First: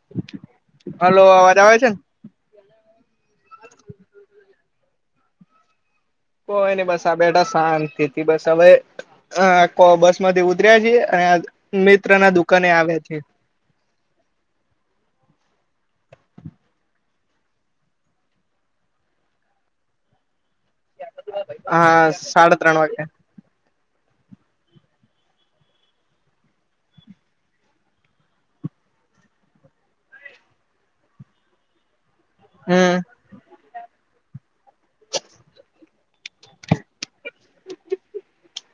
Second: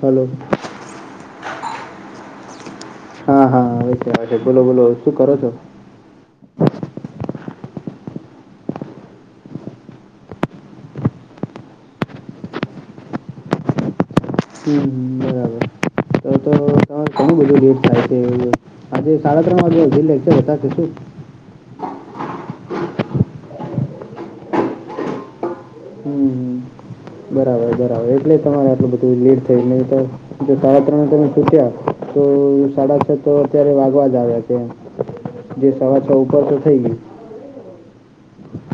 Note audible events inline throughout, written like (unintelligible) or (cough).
Hello hello અવાજ આવે છે ને હા હા આવે છે આવે છે. બોલો બોલો શું કરો છો? કોય ની બસ આ બેઠા શાંતિથી બસ હવે અ કો બસમાંથી ઉતર્યા છીએ અને મિત્રના દુકાને આવ્યા છે. હમ હમ ઘણું બધું લેટ થાય છે. આજે સાડા ત્રણ વાગ્યા સુધી લેકચર હતા કે શું? હા સાડા ત્રણ વાગ્યા. હમ, બરાબર બરાબર. એટલે, તમારે આટલું બધું લીટ થય જો નહીં તો સાડા ત્રણ તમે છૂટ્યા. તો હમ સાડા છ તો અત્યારે વાઘવા જ આવ્યા છે. જે સવા છ ઉપર તો થઈ ગય.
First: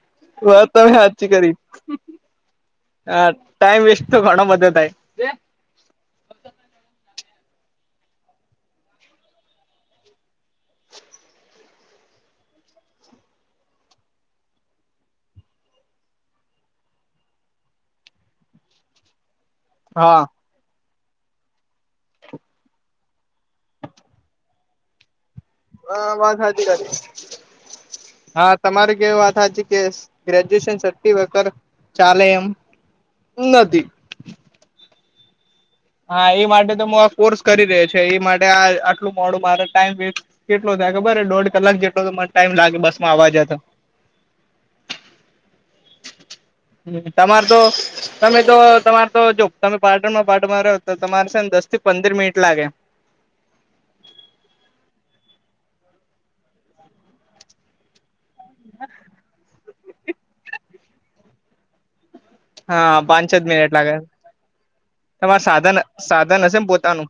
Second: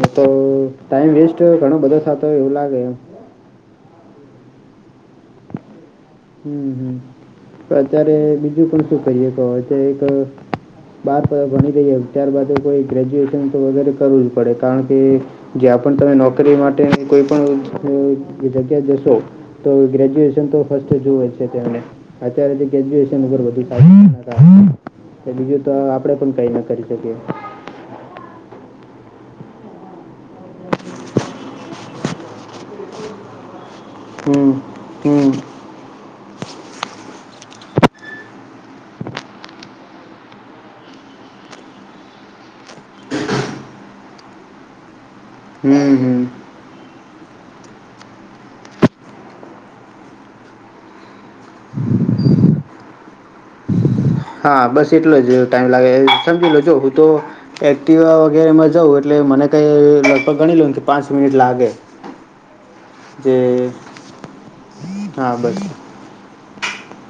નહીં તો વાત તમે ટાઈમ સાચી વેસ્ટ કરી ઘણો બધો થતો હોય એવું લાગે એમ. હા ટાઈમ વેસ્ટ તો ઘણો બધો થાય. હમ હમ પણ અત્યારે બીજું પણ શું કરીએ કો તો એક બાર ભણી લઈએ ત્યારબાદ કોઈ ગ્રેજ્યુએશન તો વગેરે કરવું જ પડે કારણ કે જ્યાં પણ તમે નોકરી માટેની કોઈ પણ જગ્યાએ જશો. તો હા ગ્રેજ્યુએશન તો તો જુએ જ છે તેમણે અત્યારે ગ્રેજ્યુએશન ઉપર બધું ચાલતું (inaudible) કે બીજું તો હા આપડે પણ વાત કઈ ના સાચી કરી શકીએ. હા તમારે કેવું વાત હાચી કે ગ્રેજ્યુએશન સટી ચાલે એમ? નથી. હમ હમ હા એ માટે તો હું આ કોર્સ કરી રયો છું. એ માટે આ આટલું મોડું મારો ટાઈમ વેસ્ટ કેટલો થાય ખબરે દોઢ કલાક જેટલો તો મને ટાઈમ લાગે બસમાં આવવા જતા. હમ હમ હમ તમાર તો તમે તો તમારે તો જો તમે પાર્ટનમાં ને પાર્ટનમાં રહો તો તમારે છે ને દસ થી પંદર મિનિટ લાગે. હા બસ એટલો જ ટાઈમ લાગે સમજી લો જો હું તો એક્ટીવા વગેરેમાં જાવ એટલે મને કંઈ લગભગ ગણી લ્યોને કે પાંચ મિનિટ લાગે. હા પાંચ જે જ મિનિટ લાગે. હા તમારે બસ સાધન સાધન હશે ને પોતાનું?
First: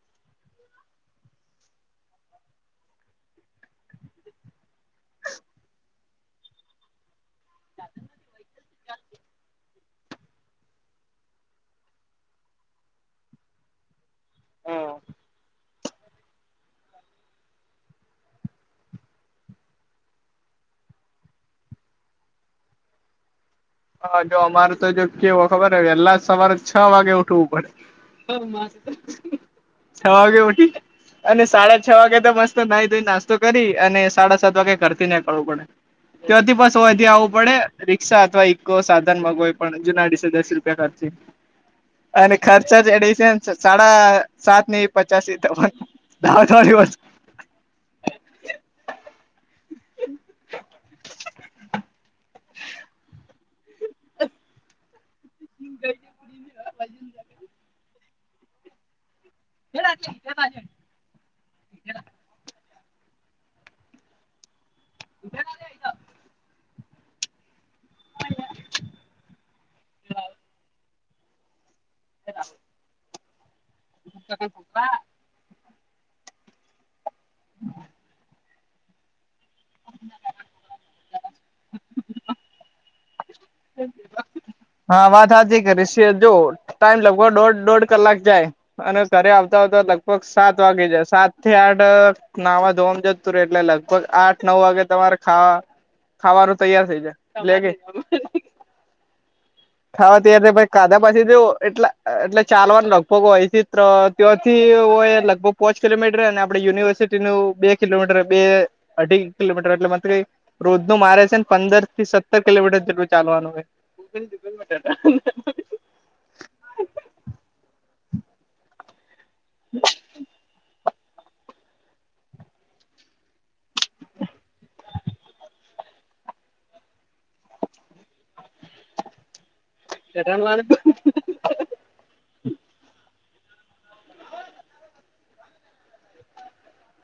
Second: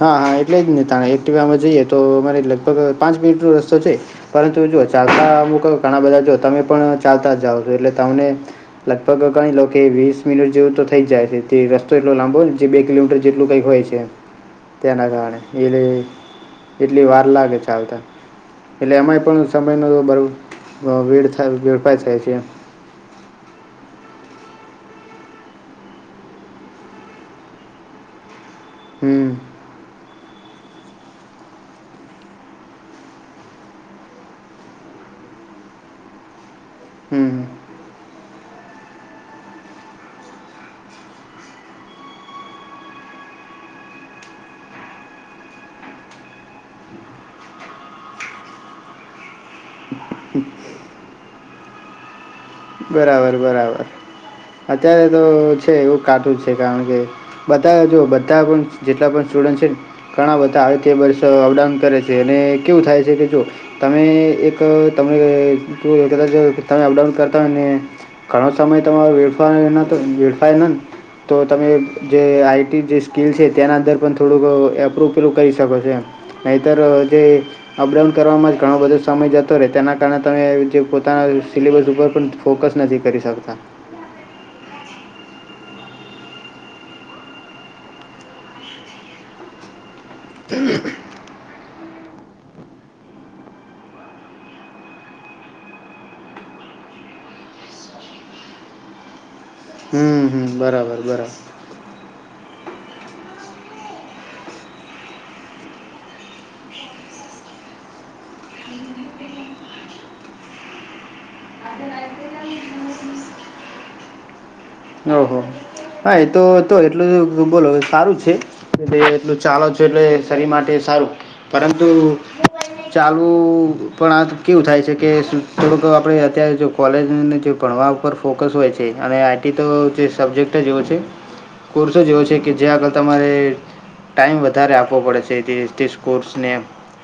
હા હા એટલે જ ને. તાને એક્ટિવમાં જઈએ તો અમારે લગભગ પાંચ મિનિટનો રસ્તો છે. પરંતુ જુઓ ચાલતા અમુક ઘણા બધા જો તમે પણ ચાલતા જ જાઓ છો એટલે તમને લગભગ ગણી લો કે વીસ મિનિટ જેવું તો થઈ જાય છે. તે રસ્તો એટલો લાંબો જે બે કિલોમીટર જેટલુ કંઈક હોય છે એમ. તેના હા કારણે એટલી વાર લાગે ચાલતા. એટલે એમાંય પણ સમયનો વેડફાય વેડફાય થાય છે એમ. હા, જો અમારે તો જો કેવુ ખબર વેલા સવારે છ વાગે ઉઠવું પડે. હમ. છ વાગે ઊઠી. અને સાડા છ વાગે તો, મસ્ત નાઈ ધોઈ નાસ્તો કરી, અને સાડા સાત વાગે, ઘરેથી નીકળવું પડે. તથી બસ હોયથી આવવું હમ. પડે રિક્ષા અથવા (unintelligible) ઈકો સાધન માં કોઈ પણ જુનાડીસે, દસ રૂપિયા ખર્ચી. અને ખર્ચા જેડ છે, સાડા સાત ની પચાસ થવાનું. દ થ દિવસ (unintelligible) બરાબર, બરાબર. અત્યારે તો છે, એવું કાટુંજ છે, કારણ કે બધા જો બધા પણ જેટલા પણ સ્ટુડન્ટ છે, ઘણા બધા આવે. વર્ષ અપડાઉન કરે છે, અને કેવું થાય છે કે, જો તમે એક તમે કદાચ તમે અપડાઉન કરતા હોયને. ઘણો સમય તમારો વેડફાય નયને, તો તમે જે આઈટી જે સ્કીલ છે, તેના અંદર પણ થોડુંક એપ્રૂવ કરી શકો છો એમ. નહીતર જે અપડાઉન કરવામાં જ ઘણો બધો સમય જતો. રહે, તેના કારણે તમે જે પોતાના સિલેબસ ઉપર પણ ફોકસ નથી કરી શકતા. હા. હા, વાત હાચી કરીશે, જો ટાઈમ લગભગ દોઢ-દોઢ કલાક જાય. અને ઘરે આવતા-આવતા, લગભગ સાત વાગી જાય, સાત થી આઠ નાવા ધોવામાં જતું રે, એટલે લગભગ આઠ-નવ વાગે તમારે ખાવા. ખાવાનું તૈયાર થઇ જાય લે કે. ખાવા, હમ, હમ. તૈયાર‌ પછી બરાબર, ખાધા, પાછી બરાબર. જો એટલા એટલે ચાલવાનું લગભગ હોયથી હોય, લગભગ પોંચ કિલોમીટરને આપડે યુનિવર્સિટી નું બે કિલોમીટર, બે અઢી કિલોમીટર એટલે મંથલી. રોજ નું મારે છે ને, પંદર થી સત્તર કિલોમીટર જેટલું ચાલવાનું થાય. ઓહો, હો, હા, એ તો તો એટલું બોલો સારું છે, એ એટલું. ચાલો છો, એટલે શરીર માટે સારું પરંતુ ચાલવું પણ આ કેવું થાય છે કે, થોડુંક આપણે અત્યારે જો કોલેજને જે ભણવા ઉપર ફોકસ હોય છે, અને આઈટી તો જે સબ્જેક્ટ જ એવો છે. કોર્સો જે એવો છે કે, જે આગળ તમારે ટાઈમ વધારે આપવો પડે છે, એ જેતે કોર્સને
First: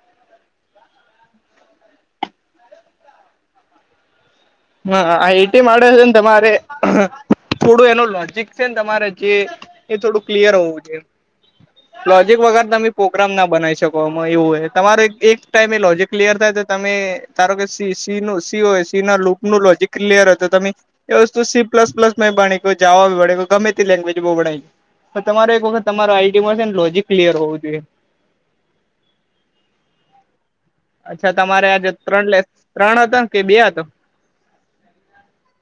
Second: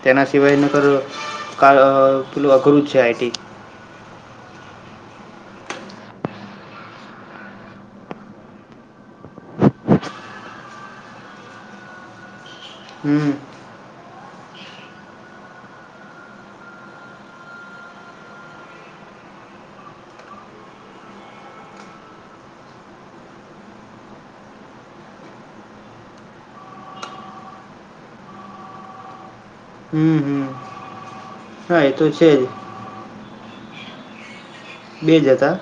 તેના સિવાય નકર પેલું અઘરું જ છે, આઈટી. હા, આઇઆઇટી માટે છે ને, તમારે થોડું એનું લોજીક છે ને, તમારે જે એ થોડું ક્લિયર હોવું જોઈએ, લોજીક વગર તમે પ્રોગ્રામ હમ, ના બનાવી શકો. એવું હો, તમારો એક ટાઈમ એ લોજીક ક્લિયર થાય, તો તમે તારો કે સી સી હોય સી ના લુક. નું લોજિક ક્લિયર હોય, તો તમે એ વસ્તુ સી પ્લસ પ્લસ માં ભણી, ગમે તે લેંગ્વેજ બહુ ભણાય. તો તમારો એક વખત તમારે આઈડી માં ને, લોજિક ક્લિયર હોવું જોઈએ. હ, હ, અચ્છા તમારે હા, એ આજે તો ત્રણ છે લે જ. ત્રણ હતા કે, બે હતા? બે જ હતા.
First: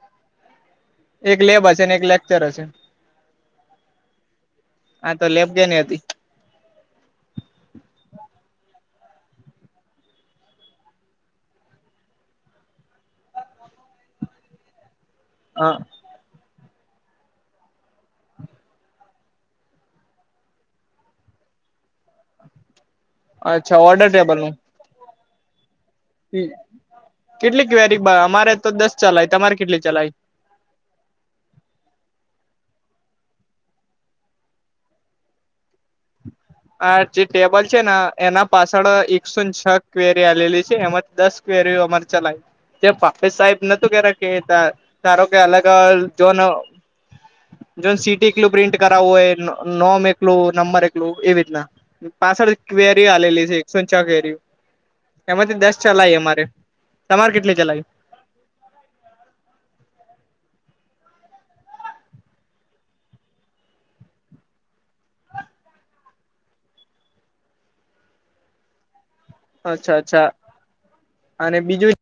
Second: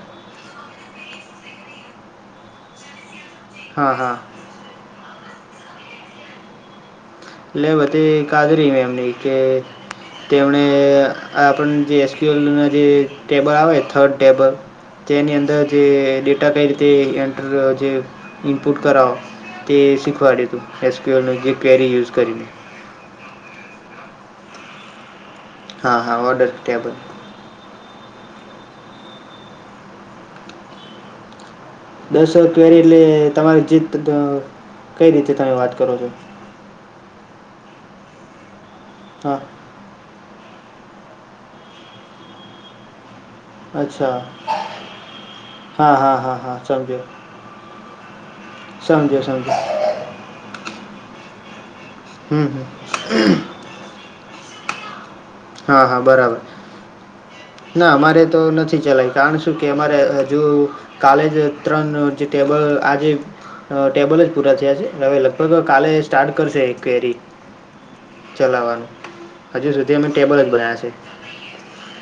એક લેબ હશે, અને ને એક લેક્ચર હશે. હા, હા. હા, લેબ જે ને હતી. લે, બધી કાદરી મે એમની કે. તેમણે આપણને જે એસક્યુ એલના જે ટેબલ આવે, થર્ડ ટેબલ. તેની અંદર હા જે ડેટા કઈ રીતે એ, જે ઇનપુટ કરાવો. તે શીખવાડ્યું તું, એસક્યુલ જે કેરી યુઝ કરીને. અચ્છા, ઑડર ટેબલ નું. હા, હા, ઓર્ડર ટેબલ. કેટલી ક્વેરી? અમારે તો દસ ચલાય, તમારે કેટલી ચલાય? દસો કવેરી, એટલે તમારી જીત કઈ રીતે તમે વાત કરો છો? આ જે ટેબલ છે ને, એના પાછળ એકસો હા ન છ કવેરી આલી છે, એમાં દસ ક્વેરીઓ અમારે ચલાઈ તે પાપે સાહેબ. નતું કેતા અચ્છા કે, તારો કે અલગ હા હા હા જોન. હા સમજ્યો જોન સીટી એકલું પ્રિન્ટ કરાવવું સમજ્યો હોય, સમજ્યો નોમ એકલું નંબર એકલું એવી રીતના. હમ પાછળ હમ ક્વેરી આલેલી છે. એમાંથી દસ હા હા ચલાય, બરાબર અમારે તમારે કેટલી? ચલાવી ના અમારે તો નથી ચલાઈ. કારણ શું કે, અમારે હજુ કોલેજ ત્રણ જે ટેબલ આજે ટેબલ જ પૂરા થયા છે, હવે લગભગ કાલે સ્ટાર્ટ કરશે ક્વેરી ચલાવાનું, હજુ સુધી અચ્છા અમે અચ્છા ટેબલ જ બનાવ્યા છે. અને બીજું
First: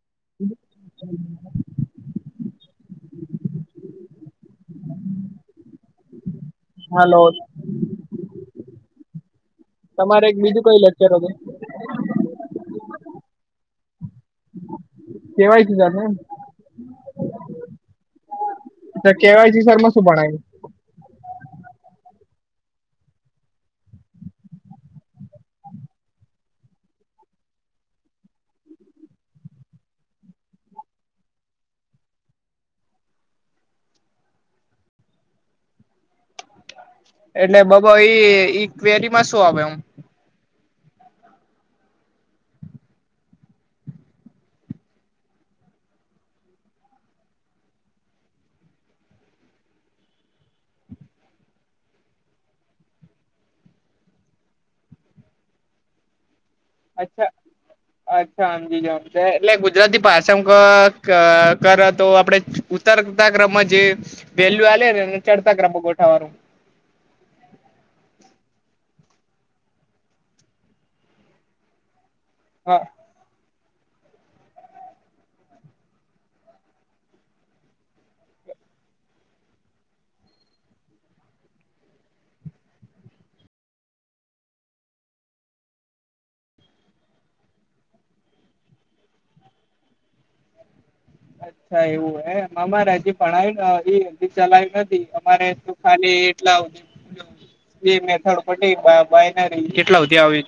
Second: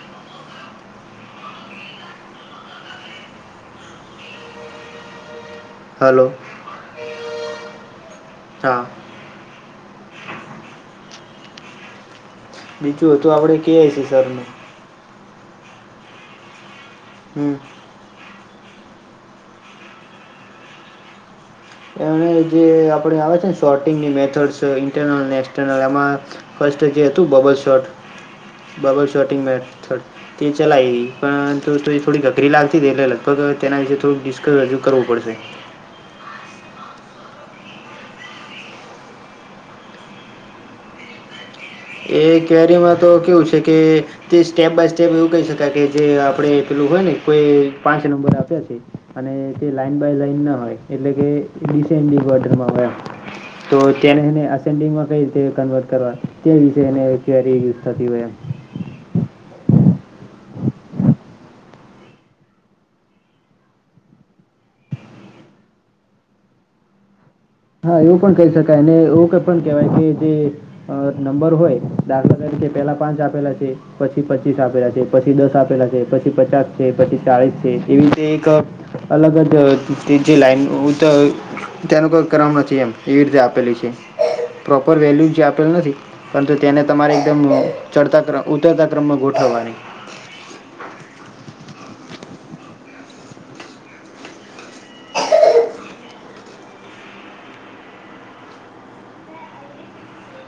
હલો. હાલો તમારે એક બીજું કઈ લેક્ચર હતુ. બીજું હતું, આપડે કે એસી સરનુ. ત્યાં ય (unintelligible) હમ. તો કેવાયસી સરમાં શું ભણાવ્યું? એ જે આપડે આવે છે ને, શોર્ટિંગની મેથડસ ઇન્ટરનલ એ એમાં. ફર્સ્ટ જે હતું, bubble sort, bubble sorting method. તે ચલાય, પણ થોડી ગઘરી લાગતી તી, એટલે લગભગ તેના વિશે થોડું ડિસ્કસ રજુ કરવું પડશે. એટલે બ બ ઈ ઇ કવેરી માં શું ઓમ (unintelligible) એ કવેરીમાં તો કેવું છે કે. તે સ્ટેપ બાય સ્ટેપ એવું કહી શકાય કે, જે આપડે પેલું હોય ને, કોઈ પાંચ નંબર આપ્યા છે. અને તે લાઈન બાય લાઈન ના હોય, એટલે કે ડીસેન્ડીગ માં હોય એમ. તો તેને ને અસેન્ડિંગમાં કઈ રીતે કન્વર્ટ કરવાની. કઈ રીતે એને અત્યારે યુઝ થતી હોય એમ? હા, જી જા. એટલે ગુજરાતીમાં ભાષા માં કરો તો, આપણેે ઉતરતા ક્રમમાં જે વેલ્યુ આલે, એમને ચડતા ક્રમ માં ગોઠવવાનું. હા, એવું પણ કહી શકાય, અને એવું કઈ પણ કેહેવાય કે જે નંબર હોય. દાખલા તરીકે હા પહેલાં પાંચ આપેલા છે. પછી પચીસ આપેલા છે, પછી દસ આપેલા છે, પછી પચાસ છે, પછી ચાળીસ છે, એવી રીતે એક અલગ જ તે જે લાઈન તેનો કરવાનું નથી, એમ એવી રીતે આપેલી છે, પ્રોપર વેલ્યુ જે આપેલ નથી. પરંતુ તેને તમારે એકદમ ચડતા ક્રમમાં, ઉતરતા ક્રમમાં ગોઠવવાની. અચ્છા એવું હે અમારે હજી ભણાયું ને એ હ ચલાયું નથી અમારે તો ખાલી એટલા (inaudible) બે મેથડ પ બાયનરી કેટલા સુધી આવે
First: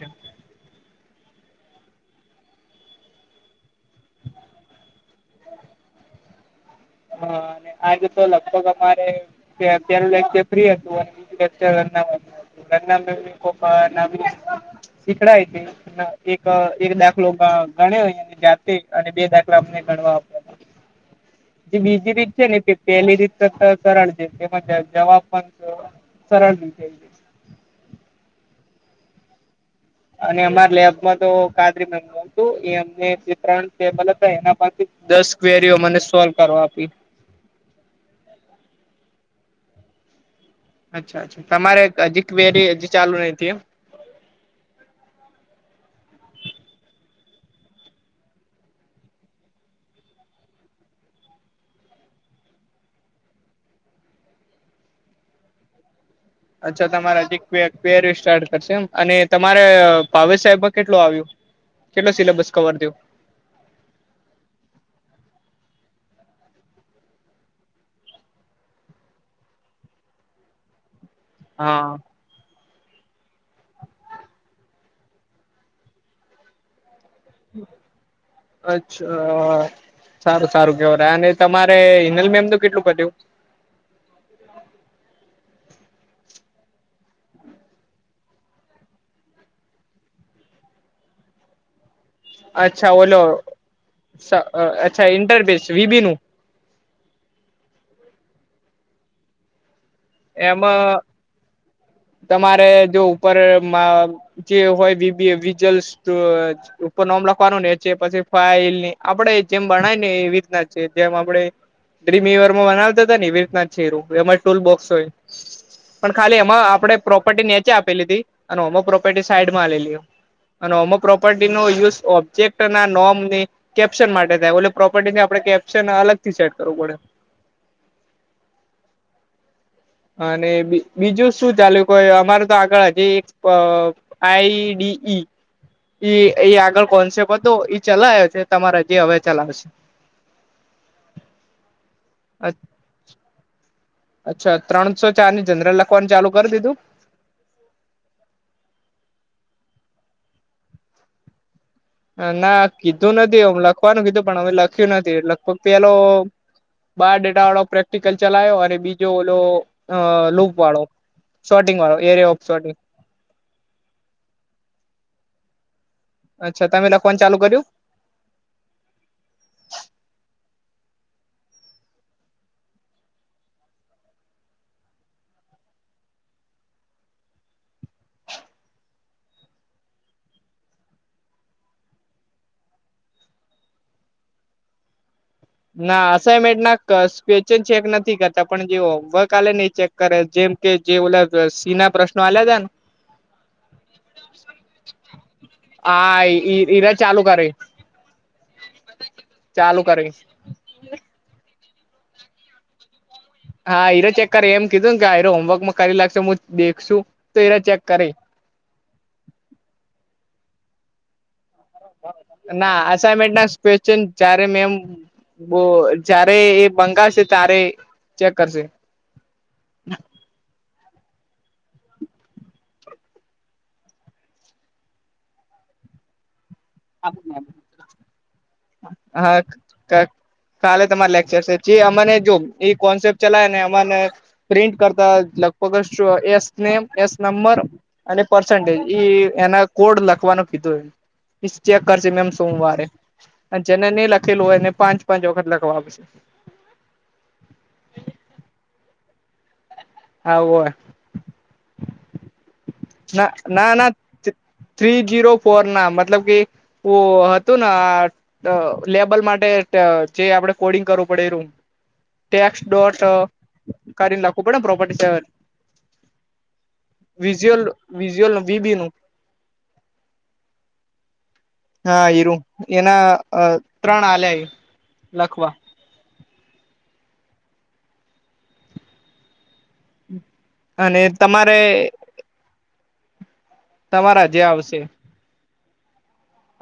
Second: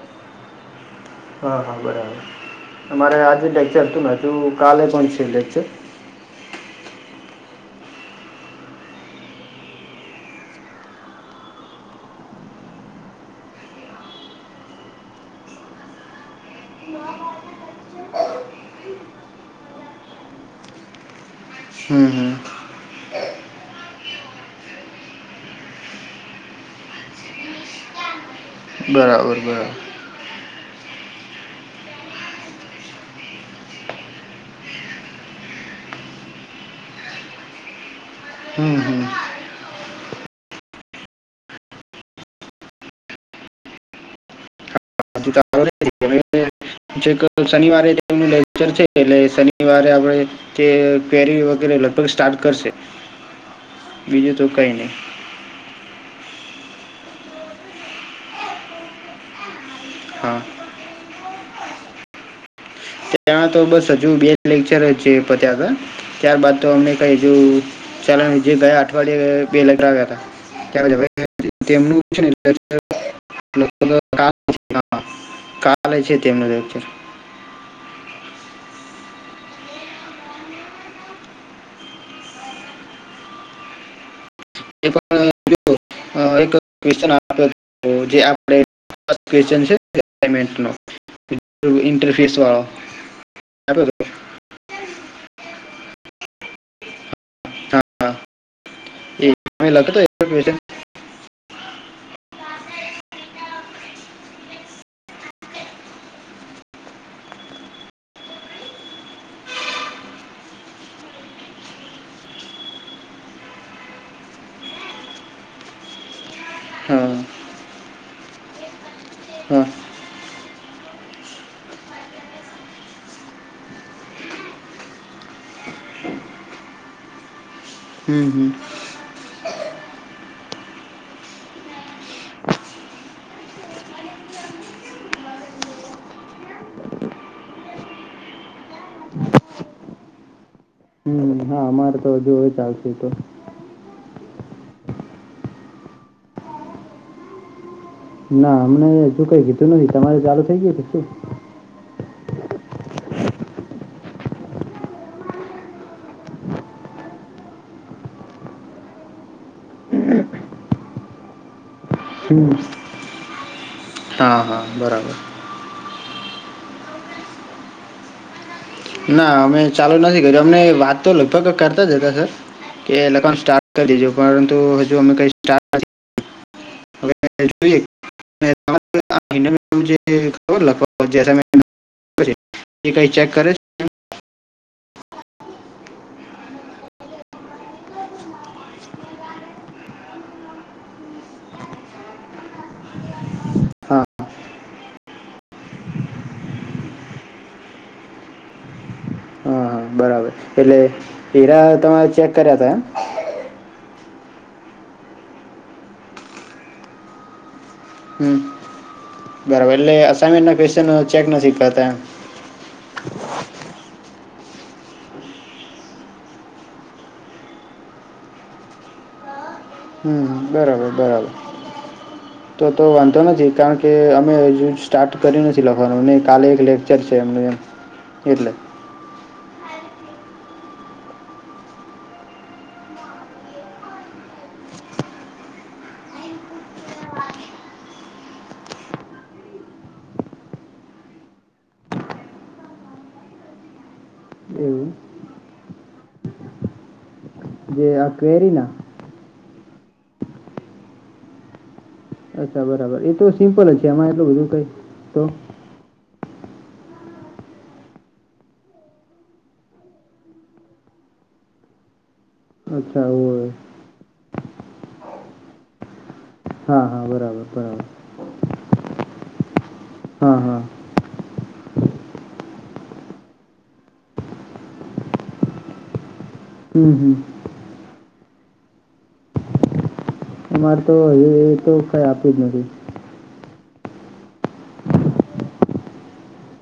હા હા બરાબર અમારે આજે લેક્ચર હતું ને હજુ કાલે પણ છે લેક્ચર હા અને આજે તો લગભગ અમારે કે અત્યારે લેક્ચર ફ્રી હતું અને (unintelligible) ઘરના બધા બીકોમ ના મી શીખડાય છે એક એક દાખલો ગણે જાતે અને બે દાખલા અમને ગણવા આપ જે હમ બીજી હમ રીત છે ને તે પહેલી રીતે તે સરળ છે જવાબ પણ સરળ રીતે બરાબર બરાબર અને અમાર લેબમાં તો કાદરી મેમ હતું એ અમને જે ત્રણ ટેબલ હતા એના પાસે દસ ક્વેરીઓ મને સોલ્વ કરવા આપી હમ હમ અચ્છા અચ્છા તમારે હજી ક્વેરી હજી ચાલુ રહી તી એમ હમ હજી ચાલુ (inaudible) જે શનિવારે લેક્ચર છે એટલે શનિવારે આપણે તે કરી વગેરે લગભગ સ્ટાર્ટ કરશે બીજું તો કઈ નહી અચ્છા તમારા હજી ક્વેરી સ્ટાર્ટ કરશે એમ અને તમારે હા ભાવેશ સાહેબ કેટલો આવ્યો કેટલો સિલેબસ કવર થયો ત્યા તો બસ હજુ બે લેક્ચર છે પત્યા હતા ત્યારબદ તો અમને કંઇ હજુ ચ જે ગયા અઠવાડિયે બે લગ આવ્યા હતા ત હા તેમનું (inaudible) કાલે છે તેમનું હા (inaudible) અચ્છા સારું સારું કેવ રહ અને તમારે હિનલ મેમ તો કેટલું પત્યુ એક્ (inaudible) આપ જે આપ (inaudible) છેમે ઇન્ટરફેસ વાળો અચ્છા ઓલો આપ્યો હતો અચ્છા ઇન્ટરફેસ છે વીબી નું હા એમે (inaudible) લખતો ક્વેશ્ચન એમાં તમારે જો ઉપરમાં જે બીબીએ વિજલ્સ ઉપર નોમ લખવાનું નેચે છે પછી ફાઈલ આપડે જેમ બણાય ને એ રીતના છે જેમ આપણે (unintelligible) માં બનાવતા હતા ને એવી રીતના જ છે શીર એમાં ટુલ બોક્સ હોય પણ ખાલી એમાં આપે હા પ્રોપર્ટી નીચે આપેલી હતી એમાં પ્રોપર્ટી હા સાઈડમાં આલેલી હે અને ઓમ પ્રોપર્ટી નો યુઝ ઓબ્જેક્ટ અને નોમની કેપ્શન માટે થાય ઓલી પ્રોપર્ટી થી આપણે કેપ્શન અલગ થી સેટ કરવું પડે હમ હમ અને બીજું શું ચાલ્યું કોઇ અમારે તો આગળ હજી એક આઈડી ઈ એ આગળ કોન્સેપ્ટ હતો એ ચલાવયો છે તમારે ત્યાં જે હવે ચલાવશે હમ હા અમારે તો હજુ ચાલશે તો અચ્છા ત્રણસો ચારની જનરલ લખવાનું ચાલુ કરી દીધું ના અમને હજુ કઈ કીધું નથી તમારે ચાલુ થઈ ગયું હતું શું ના કીધું નથી હમ લખવાનું કીધું પણ લખ્યું નથી લગભગ પેલો બાર ડેટા વાળો પ્રેક્ટિકલ ચલાયો અને બીજો ઓલો અ લૂપ વાળો શોટિંગળો એરિયા ઓફ હમ શટિંગ હા હા બરાબર. અચ્છા તમે લખવાનું ચાલુ કર્યું? ના અમે ચાલુ નથી કર્યું અમને વાત તો લગભગ કરતા જ હતા સર કે લગાવવાનું સ્ટાર્ટ કરી દેજું પરંતુ હજુ અમે કંઈ સ્ટાર્ટ નથી. (unintelligible) (unintelligible) ના અસાાઈનમેન્ટ ના ક્વેશ્ચન ચેક નથી કરતા પણ જે હોમવર્ક આલે ને એ ચેક કરે જેમ કે જે ઓલા સિંહ ના પ્રશ્નો આલ્યા હતા ને. હાઆ -આ ઈ ઈ ‌ઈર ચાલુ કરે એ. હા હા ચાલુ કરે. બરાબર એટલે હીરા તમારે ચેક કર્યા હતા એમ. હા ઈરો ચેક કરી એમ કીધું કે આ રહ્યુ હોમવર્ક માં કરી લાખશો હું દેખશું તો એરા એ ચેક કરશે. હમમ- બરાબર એટલે અસાનમેન્ટના ક્વેશ્ચન ચેક નથી કરતા એમ ના આસાઈમેન્ટ ના ક્વેશ્ચન જ્યારે મેમ બો જયારે એ બંગાળશે તારે ચેક કરશે. હમમમ બરાબર બરાબર. તો તો વાંધો નથી કારણ કે અમે હજુ સ્ટાર્ટ કર્યું નથી લખવાનું ને કાલે એક લેખ છે એમને એટલે. (unintelligible) કાલે તમારે લેક્ચર છે જે અમાને જો એ કોન્સેપ્ટ ચલાવે ને અમાને પ્રિન્ટ કરતા લગભગ સૌ એસ નેમ એસ નંબર અને પર્સન્ટેજ એ ઈના કોડ લખવાનો કીધું. ઈ ચેક કરશે મેમ સોમવારે અને જેને નહી લખેલું હોય એને એવું પાંચ પાંચ વખત લખવા આપશે. તે હા કઈરી ના. હઓ અ અચ્છા બરાબર એ ના તો સિમ્પલ ના જ છે ના એમાં એટલું થ્રી બધું કંઈ થ્રી તો જીરો ફોર નામ. મતલબ કે વો હતું ન આ અ લેબલ માટે એ ટ જે આપડે કોડિંગ કરવું પડે એ રૂમ. ટેક્સ ડોટ અચ્છા અ હોય કરીને લખવું પડે ને પ્રોપર્ટી સેવર હા હા બરાબર વિઝ્યુઅલ બરાબર વિઝ્યુઅલ વિબી નું. હા હા હા હીરું એના અ ત્રણ આલ્યા લખવા. હમમ હમમ (inaudible) અ મારે તો અને એક તમારે કંઈ આપ્યું જ નથી. તમારા જે આવશે.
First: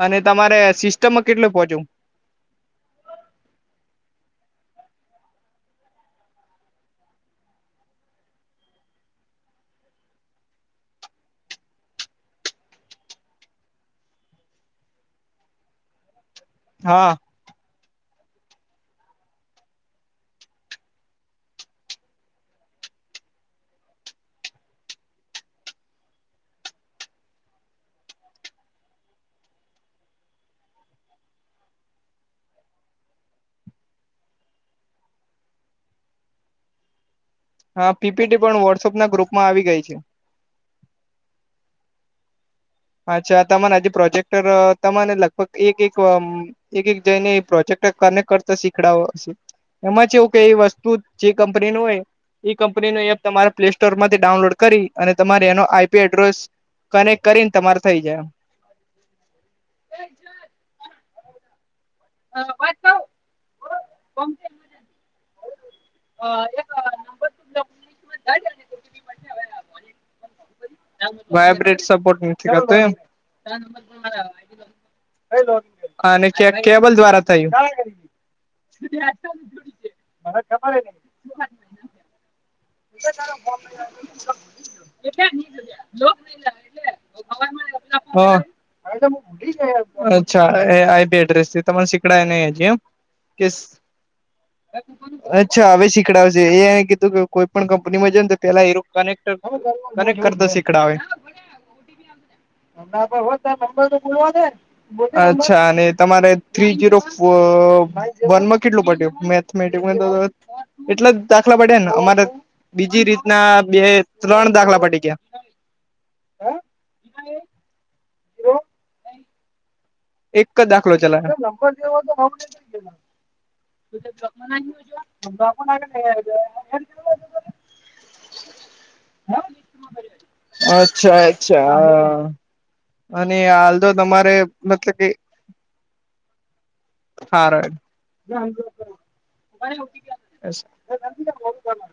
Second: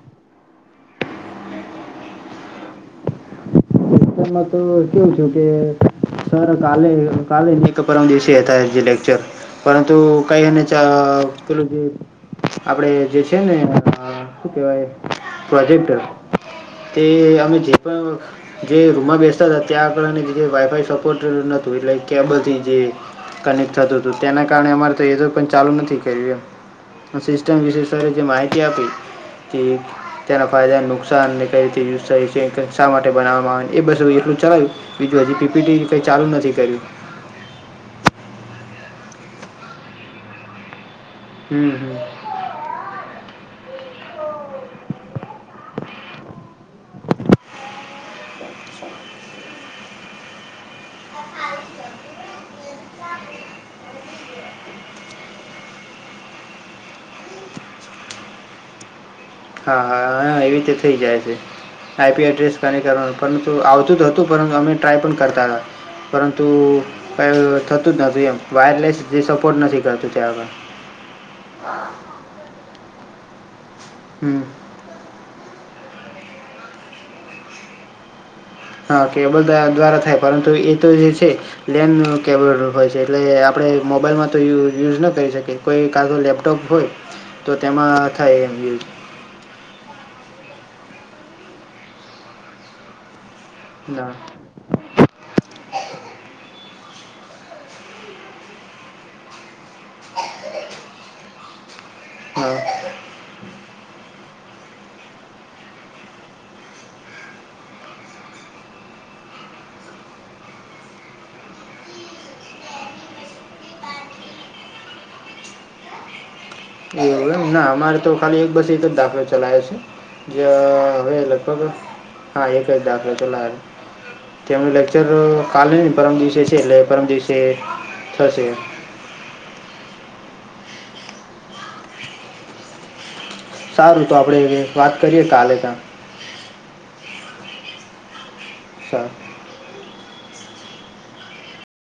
અને તમારે સિસ્ટમમાં કેટલું પોહોંચયુ. તે માં તો કેવું છું કે, સર કાલે કાલે નહી તો પરમ દિવસે હતા એ જે લેક્ચર. પરંતુ કંઈ એને ચા (unintelligible) લ જે. આપડે જે છે ને અ શું કેવાય પ્રોજેક્ટર. તે હા આવી જે પણ. જે રૂમમાં બેતા હતા ત્યાં આગળ વાયફાઈ સપોર્ટ નતું એટલે કેબથી જે. કનેક્ટ થતું હતું તેના કારણે અમારે તો એજ પણ ચાલુ નથી કર્યું એમ. સિસ્ટમ વિશેષ સર એ જે માહિતી આપી. (unintelligible) તેના ફાયદાને નુકસાનને કઈ રીતે (unintelligible) (unintelligible) માટે બનાવ. બસ ચલાયું બીજું હજી પી. પી. ટી. કઈ ચાલુ નથી કર્યું હા પી. પી. ટી. પણ વોટ્સઅપ ના ગ્રુપમાં આવી ગઈ છે. હમ્મ હમ્મ અચ્છા તમારે આજે પ્રોજેક્ટર અ તમારે લગભગ એક-એક વમ એક-એક જઈ ને પ્રોજેક્ટ કનેક્ટ કરતા શીખડાઓ એમાં ચેવું કે એ વસ્તુ જે કંપની નું હોય ઇ કંપની નું એપ તમારા પ્લેસ્ટોર માંથી ડાઉનલોડ કરી અને તમારે એનો આઈ. પી. એડ્રેસ કનેક કરીન તમારે થઇ જાય એમ. હા હા હા એવી રીતે થઈ જાય છે, આઈ. પી. આડ્રેસ કનેક કરવાનું પરંતુ આવતું હતું પરં અમે ટ્રાય પણ કરતા હતા પરંતુ, કઈ થતું જ નતું એમ વાયરલેસ જે સપોર્ટ નથી કરતું ત્યાં આગળ વાયબ્રેટ સપોર્ટ નથી થતું એમ? હમ અને કે કેબલ દ્વારા થયું હા કેબલ દ્વા દ્વારા થાય પરંતુ એ તો જે છે. લેન કેબલ હોય છે, એટલે આપડે મોબાઈલમાં તો યુઝ ન કરી શકીએ કોઈ કાતો લેપટોપ હોય (inaudible) થાય હ એમ યુઝ અચ્છા એ આઈ. પી. એડ્રેસ થી તમને સીકડાયુ નહી હજી એમ કેસ ના અચ્છા હવે શીખડાવશે એ આય કીધું કે કોઈ પણ કંપનીમાં જને તો પેલા એ રિયુ કનેક્ટર કનેકટ કરતા શીખડાવે હા ધંધા પર હોય તો (unintelligible) દે અચ્છા અને તમારે થ્રી, જીરો, ફો, અ વનમાં કેટલું પટીયું મેથ મેટિક (unintelligible) એટલે જ દાખલા પડ્યા ને અમારે બીજી રીતના બે ત્રણ દાખલા પડી ગ્યા એવું ના અમારે તો ખાલી એક બસ એક જ દાખલો ચલાયો છે. જ એક દાખલો હવે લગભગ ચલાયો હા એક જ દાખલો ચલાયો તેમનું લેક્ચર કાલેન પરમ દિવસે છે, એટલે પરમ દિવસે થશે અચ્છા-અચ્છા અ અને આલ તો સારું તમારે આપણે વાત મતલબ કે કરીએ કાલે તા હાર હેડ સા (unintelligible)